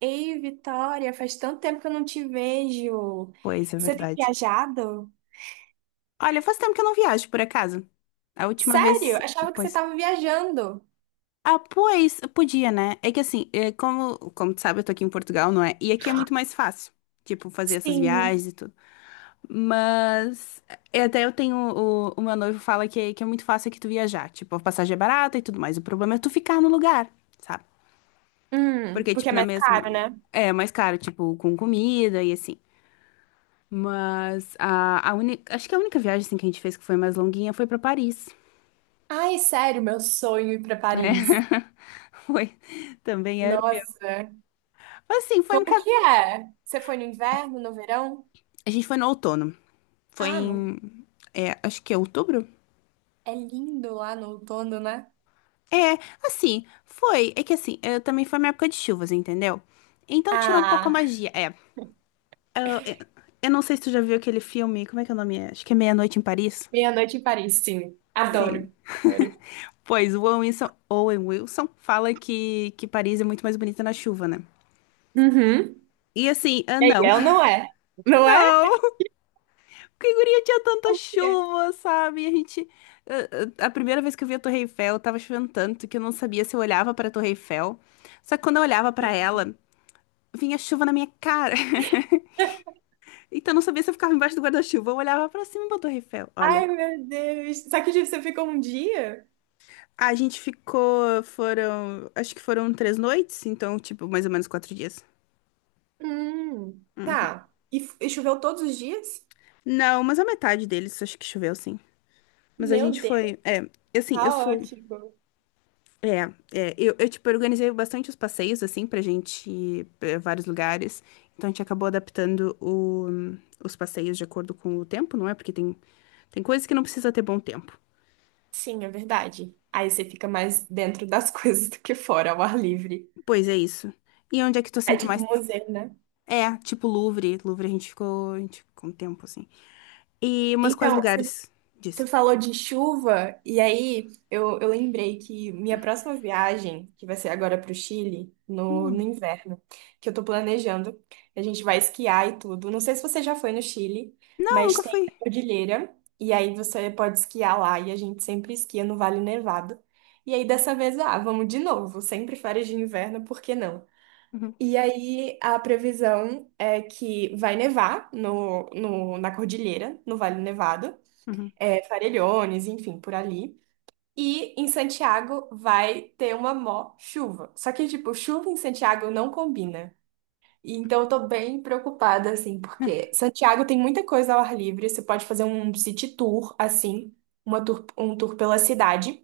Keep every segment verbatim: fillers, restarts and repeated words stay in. Ei, Vitória, faz tanto tempo que eu não te vejo. Pois, é Você tem verdade. viajado? Olha, faz tempo que eu não viajo, por acaso. A última Sério? vez. Achava que você Pois. estava viajando. Ah, pois, podia, né? É que assim, é, como, como tu sabe, eu tô aqui em Portugal, não é? E aqui é muito mais fácil, tipo, fazer essas Sim. viagens e tudo. Mas. É, Até eu tenho. O, o meu noivo fala que, é, que é muito fácil aqui tu viajar. Tipo, a passagem é barata e tudo mais. O problema é tu ficar no lugar, sabe? Hum, Porque, porque é tipo, na mais mesma. caro, né? É é mais caro, tipo, com comida e assim. Mas a, a única. Acho que a única viagem assim, que a gente fez que foi mais longuinha foi pra Paris. Ai, sério, meu sonho é ir para É, Paris. foi. Também era o meu. Nossa, Mas, assim, foi um como bocado. que é? Você foi no inverno, no verão? A gente foi no outono. Foi Ah, não. em. é, acho que é outubro? É lindo lá no outono, né? É, assim, foi. É que assim, eh, também foi uma época de chuvas, entendeu? Então tirou um pouco a Ah, magia. É. Eu, eu- eu não sei se tu já viu aquele filme. Como é que é o nome? É? Acho que é Meia-Noite em Paris. meia-noite em Paris, sim. Sim. Adoro. Adoro. Pois, o Owen Wilson, Owen Wilson fala que, que Paris é muito mais bonita na chuva, né? Uhum. E assim, ah, não. É ou não é? Não é? Não! Que guria tinha tanta Como que é? chuva, sabe? A gente. A a- a primeira vez que eu vi a Torre Eiffel, tava chovendo tanto que eu não sabia se eu olhava pra Torre Eiffel. Só que quando eu olhava pra Sim. ela, vinha chuva na minha cara. Então eu não sabia se eu ficava embaixo do guarda-chuva. Eu olhava pra cima pra Torre Eiffel. Olha. Ai, meu Deus. Só que tipo, você ficou um dia? A gente ficou. Foram. Acho que foram três noites, então, tipo, mais ou menos quatro dias. Hum, tá. E, f- e choveu todos os dias? Não, mas a metade deles acho que choveu, sim. Mas a Meu gente Deus, foi. É, assim, eu sou. caótico. É, é, eu, eu, tipo, organizei bastante os passeios, assim, pra gente ir pra vários lugares. Então, a gente acabou adaptando o- os passeios de acordo com o tempo, não é? Porque tem, tem coisas que não precisa ter bom tempo. Sim, é verdade. Aí você fica mais dentro das coisas do que fora, ao ar livre. Pois é isso. E onde é que tu É sinto tipo mais. museu, né? É, tipo Louvre. Louvre a gente ficou, a gente ficou um tempo, assim. E umas quais Então, lugares disso? você falou de chuva, e aí eu, eu lembrei que minha próxima viagem, que vai ser agora para o Chile, no, no Hum. inverno, que eu tô planejando, a gente vai esquiar e tudo. Não sei se você já foi no Chile, Não, mas nunca tem fui. a cordilheira, e aí você pode esquiar lá, e a gente sempre esquia no Vale Nevado. E aí dessa vez, ah, vamos de novo, sempre férias de inverno, por que não? Uhum, E aí, a previsão é que vai nevar no, no, na cordilheira, no Vale Nevado, uhum, é, Farellones, enfim, por ali. E em Santiago vai ter uma mó chuva. Só que, tipo, chuva em Santiago não combina. E então eu tô bem preocupada, assim, é, porque Santiago tem muita coisa ao ar livre. Você pode fazer um city tour, assim, uma tour, um tour pela cidade,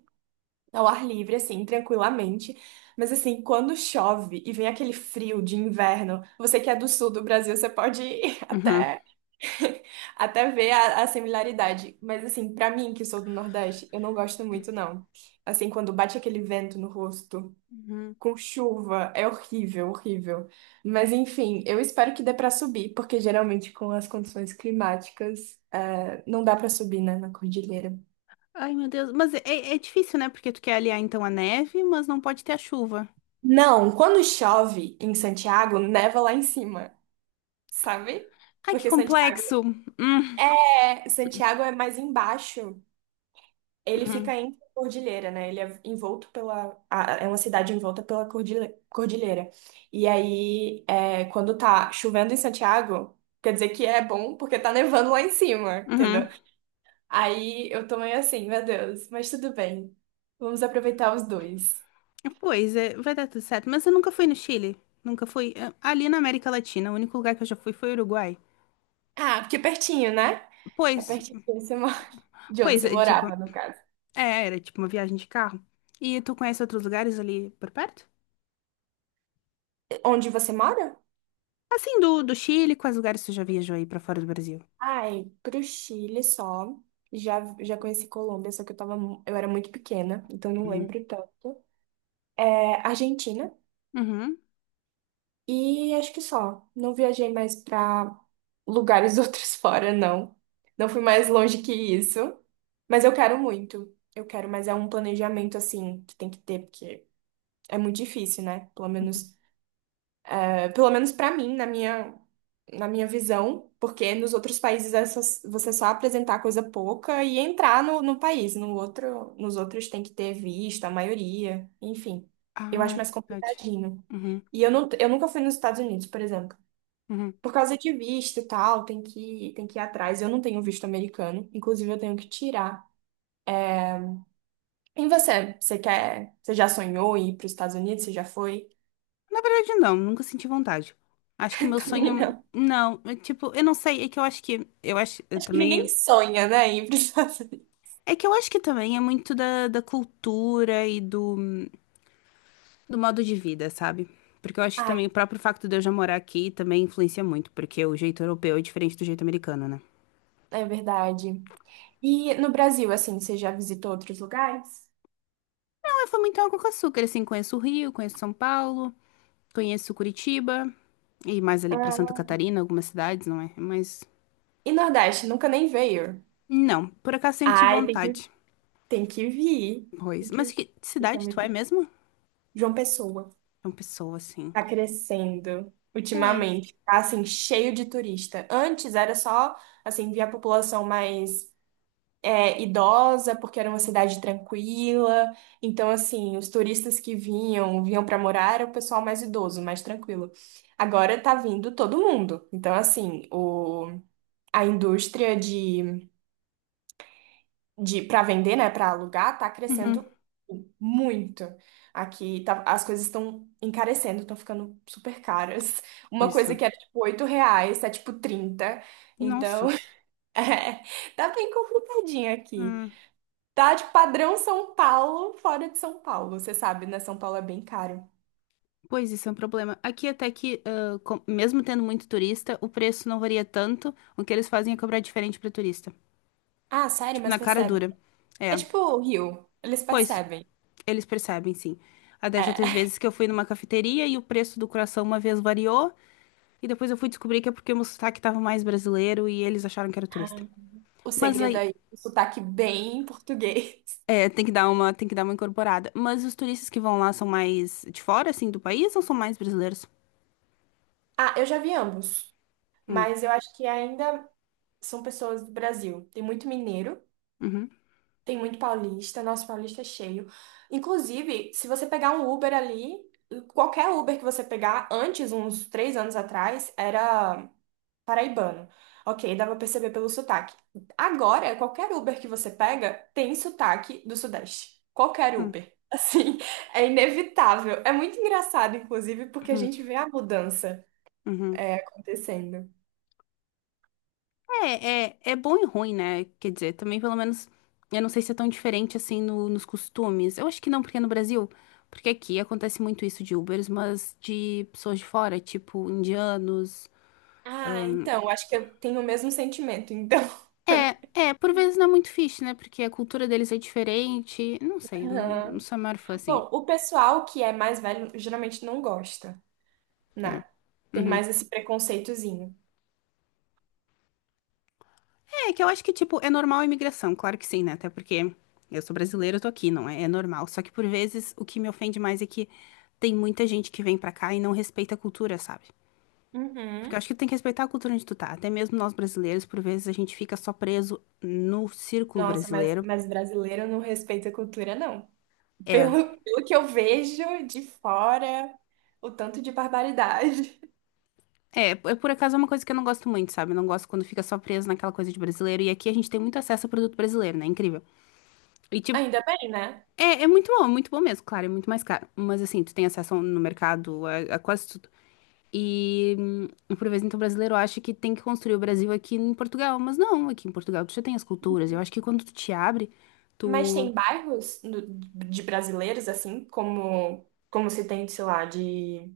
ao ar livre, assim, tranquilamente. Mas, assim, quando chove e vem aquele frio de inverno, você que é do sul do Brasil, você pode ir uhum, até até ver a, a similaridade. Mas, assim, pra mim, que sou do Nordeste, eu não gosto muito, não. Assim, quando bate aquele vento no rosto, uhum. com chuva, é horrível, horrível. Mas, enfim, eu espero que dê pra subir, porque geralmente com as condições climáticas, eh, não dá pra subir, né, na cordilheira. Ai, meu Deus. Mas é, é difícil, né? Porque tu quer aliar, então, a neve, mas não pode ter a chuva. Não, quando chove em Santiago, neva lá em cima, sabe? Ai, que Porque Santiago complexo. Hum, é, Santiago é mais embaixo. Ele uhum, fica em cordilheira, né? Ele é envolto pela. A- É uma cidade envolta pela cordile- cordilheira. E aí, é, quando tá chovendo em Santiago, quer dizer que é bom porque tá nevando lá em cima, entendeu? uhum. Aí eu tô meio assim, meu Deus, mas tudo bem. Vamos aproveitar os dois. Pois é, vai dar tudo certo. Mas eu nunca fui no Chile. Nunca fui. eh, Ali na América Latina, o único lugar que eu já fui foi o Uruguai. Ah, porque é pertinho, né? É Pois, pertinho de onde você mo- de onde pois, você é, tipo, morava, no caso. é, era tipo uma viagem de carro. E tu conhece outros lugares ali por perto? Onde você mora? Assim, do, do Chile, quais lugares tu já viajou aí pra fora do Brasil? Ai, pro Chile só. Já, já conheci Colômbia, só que eu tava, mu- eu era muito pequena, então não Uhum. lembro tanto. É, Argentina. Uhum. E acho que só. Não viajei mais pra lugares outros fora, não. Não fui mais longe que isso. Mas eu quero muito. Eu quero, mas é um planejamento assim que tem que ter, porque é muito difícil, né? Pelo uhum. menos Pelo menos para mim, na minha, na minha visão, porque nos outros países é só- você só apresentar coisa pouca e entrar no, no país. No outro, nos outros tem que ter visto, a maioria, enfim. Eu Ah, acho é mais verdade. complicadinho. Uhum. E eu, não, eu nunca fui nos Estados Unidos, por exemplo. Uhum. Por causa de visto e tal, tem que, tem que ir atrás. Eu não tenho visto americano, inclusive eu tenho que tirar. E você? Você quer? Você já sonhou em ir para os Estados Unidos? Você já foi? Na verdade, não, nunca senti vontade. Acho que o meu Também sonho. não. Não, é tipo, eu não sei, é que eu acho que. Eu acho. Eu Acho que ninguém também. sonha, né, em ir para os Estados Unidos. É que eu acho que também é muito da, da cultura e do, do modo de vida, sabe? Porque eu acho que também o próprio facto de eu já morar aqui também influencia muito, porque o jeito europeu é diferente do jeito americano, né? É verdade. E no Brasil, assim, você já visitou outros lugares? Não, eu fui muito água com açúcar, assim, conheço o Rio, conheço São Paulo, conheço Curitiba, e mais ali pra Santa Ah. Catarina, algumas cidades, não é? Mas, E Nordeste, nunca nem veio. não, por acaso sempre tive Ai, tem que, vontade, tem que vir. Tem pois. Mas que, que tem que cidade tu é muito- mesmo? João Pessoa É uma pessoa, assim. tá crescendo Pois. ultimamente. Tá, assim, cheio de turista. Antes era só, assim, via a população mais é, idosa, porque era uma cidade tranquila. Então, assim, os turistas que vinham, vinham para morar, era o pessoal mais idoso, mais tranquilo. Agora tá vindo todo mundo. Então, assim, o, a indústria de, de para vender, né, para alugar, tá Uhum, crescendo muito. Aqui tá- as coisas estão encarecendo, estão ficando super caras. Uma pois. coisa que era tipo oito reais, tá tipo trinta. Nossa. Então, é, tá bem complicadinho aqui. Hum. Tá de padrão São Paulo, fora de São Paulo. Você sabe, né? São Paulo é bem caro. Pois isso é um problema. Aqui até que, ah, com- mesmo tendo muito turista, o preço não varia tanto. O que eles fazem é cobrar diferente para turista. Ah, sério? Tipo, Mas na cara percebe. dura. É É. tipo o Rio. Eles Pois, percebem. eles percebem, sim. Até já teve É. vezes que eu fui numa cafeteria e o preço do coração uma vez variou. E depois eu fui descobrir que é porque o meu sotaque tava mais brasileiro e eles acharam que era turista. Ah. O Mas segredo aí, aí, o sotaque bem português. é, tem que dar uma, tem que dar uma incorporada. Mas os turistas que vão lá são mais de fora, assim, do país ou são mais brasileiros? Ah, eu já vi ambos. Hum, Mas eu acho que ainda são pessoas do Brasil. Tem muito mineiro, uhum, tem muito paulista. Nosso paulista é cheio. Inclusive, se você pegar um Uber ali, qualquer Uber que você pegar, antes, uns três anos atrás, era paraibano. Ok, dá pra perceber pelo sotaque. Agora, qualquer Uber que você pega tem sotaque do Sudeste. Qualquer hum, Uber. Assim, é inevitável. É muito engraçado, inclusive, porque a uhum, gente vê a mudança uhum. é, acontecendo. É, é, é bom e ruim, né? Quer dizer, também pelo menos, eu não sei se é tão diferente assim no- nos costumes. Eu acho que não, porque é no Brasil, porque aqui acontece muito isso de Ubers, mas de pessoas de fora, tipo indianos. Ah, então, acho que eu tenho o mesmo sentimento, então. É, é, por vezes não é muito fixe, né? Porque a cultura deles é diferente. Não sei, não, não Aham. sou a maior fã assim. Bom, o pessoal que é mais velho geralmente não gosta, né? Tem Uhum. mais esse preconceitozinho. É, que eu acho que, tipo, é normal a imigração, claro que sim, né? Até porque eu sou brasileira, eu tô aqui, não é? É normal. Só que por vezes o que me ofende mais é que tem muita gente que vem pra cá e não respeita a cultura, sabe? Porque eu Uhum. acho que tu tem que respeitar a cultura onde tu tá. Até mesmo nós brasileiros, por vezes a gente fica só preso no círculo Nossa, mas, brasileiro. mas brasileiro não respeita a cultura, não. É, Pelo, pelo que eu vejo de fora, o tanto de barbaridade. é, é, por acaso é uma coisa que eu não gosto muito, sabe? Eu não gosto quando fica só preso naquela coisa de brasileiro. E aqui a gente tem muito acesso a produto brasileiro, né? Incrível. E tipo, Ainda bem, né? é, é muito bom, é muito bom mesmo, claro, é muito mais caro. Mas assim, tu tem acesso no mercado a, a quase tudo. E hum, por vezes então o brasileiro acha que tem que construir o Brasil aqui em Portugal, mas não, aqui em Portugal tu já tem as culturas. Eu acho que quando tu te abre, Mas tu. tem bairros no- de brasileiros, assim, como, como se tem, sei lá, de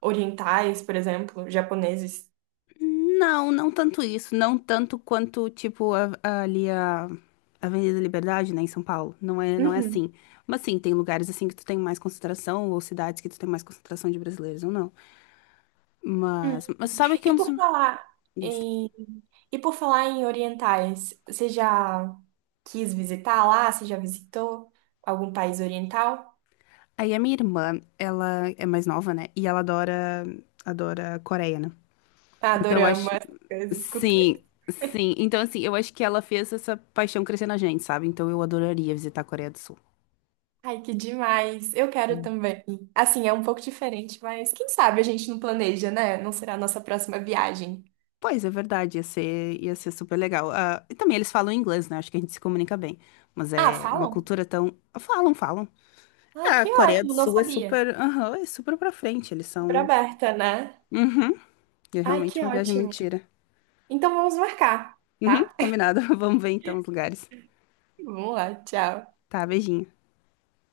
orientais, por exemplo, japoneses. Não, não tanto isso. Não tanto quanto, tipo, a- a- ali a a Avenida da Liberdade, né, em São Paulo. Não é, não é Uhum. assim. Mas sim, tem lugares assim que tu tem mais concentração, ou cidades que tu tem mais concentração de brasileiros, ou não. Hum. Mas, mas sabe que é E um dos. por falar Isso. em, e por falar em orientais, você já quis visitar lá? Você já visitou algum país oriental? Aí a minha irmã, ela é mais nova, né? E ela adora, adora Coreia, né? Então eu Adorama acho. essas coisas, cultura. Sim, sim. Então, assim, eu acho que ela fez essa paixão crescer na gente, sabe? Então eu adoraria visitar a Coreia do Sul. Ai, que demais. Eu quero também. Assim, é um pouco diferente, mas quem sabe a gente não planeja, né? Não será a nossa próxima viagem. Pois, é verdade, ia ser, ia ser super legal. Ah, e também eles falam inglês, né? Acho que a gente se comunica bem. Mas Ah, é uma falam? cultura tão. Falam, falam. Ai, Ah, a que Coreia do ótimo, não Sul é sabia. super. Aham, é super pra frente. Eles Super são. aberta, né? Uhum. É Ai, realmente que uma viagem muito ótimo. tira. Então vamos marcar, Uhum, tá? combinado. Vamos ver então os lugares. Vamos lá, tchau. Tá, beijinho.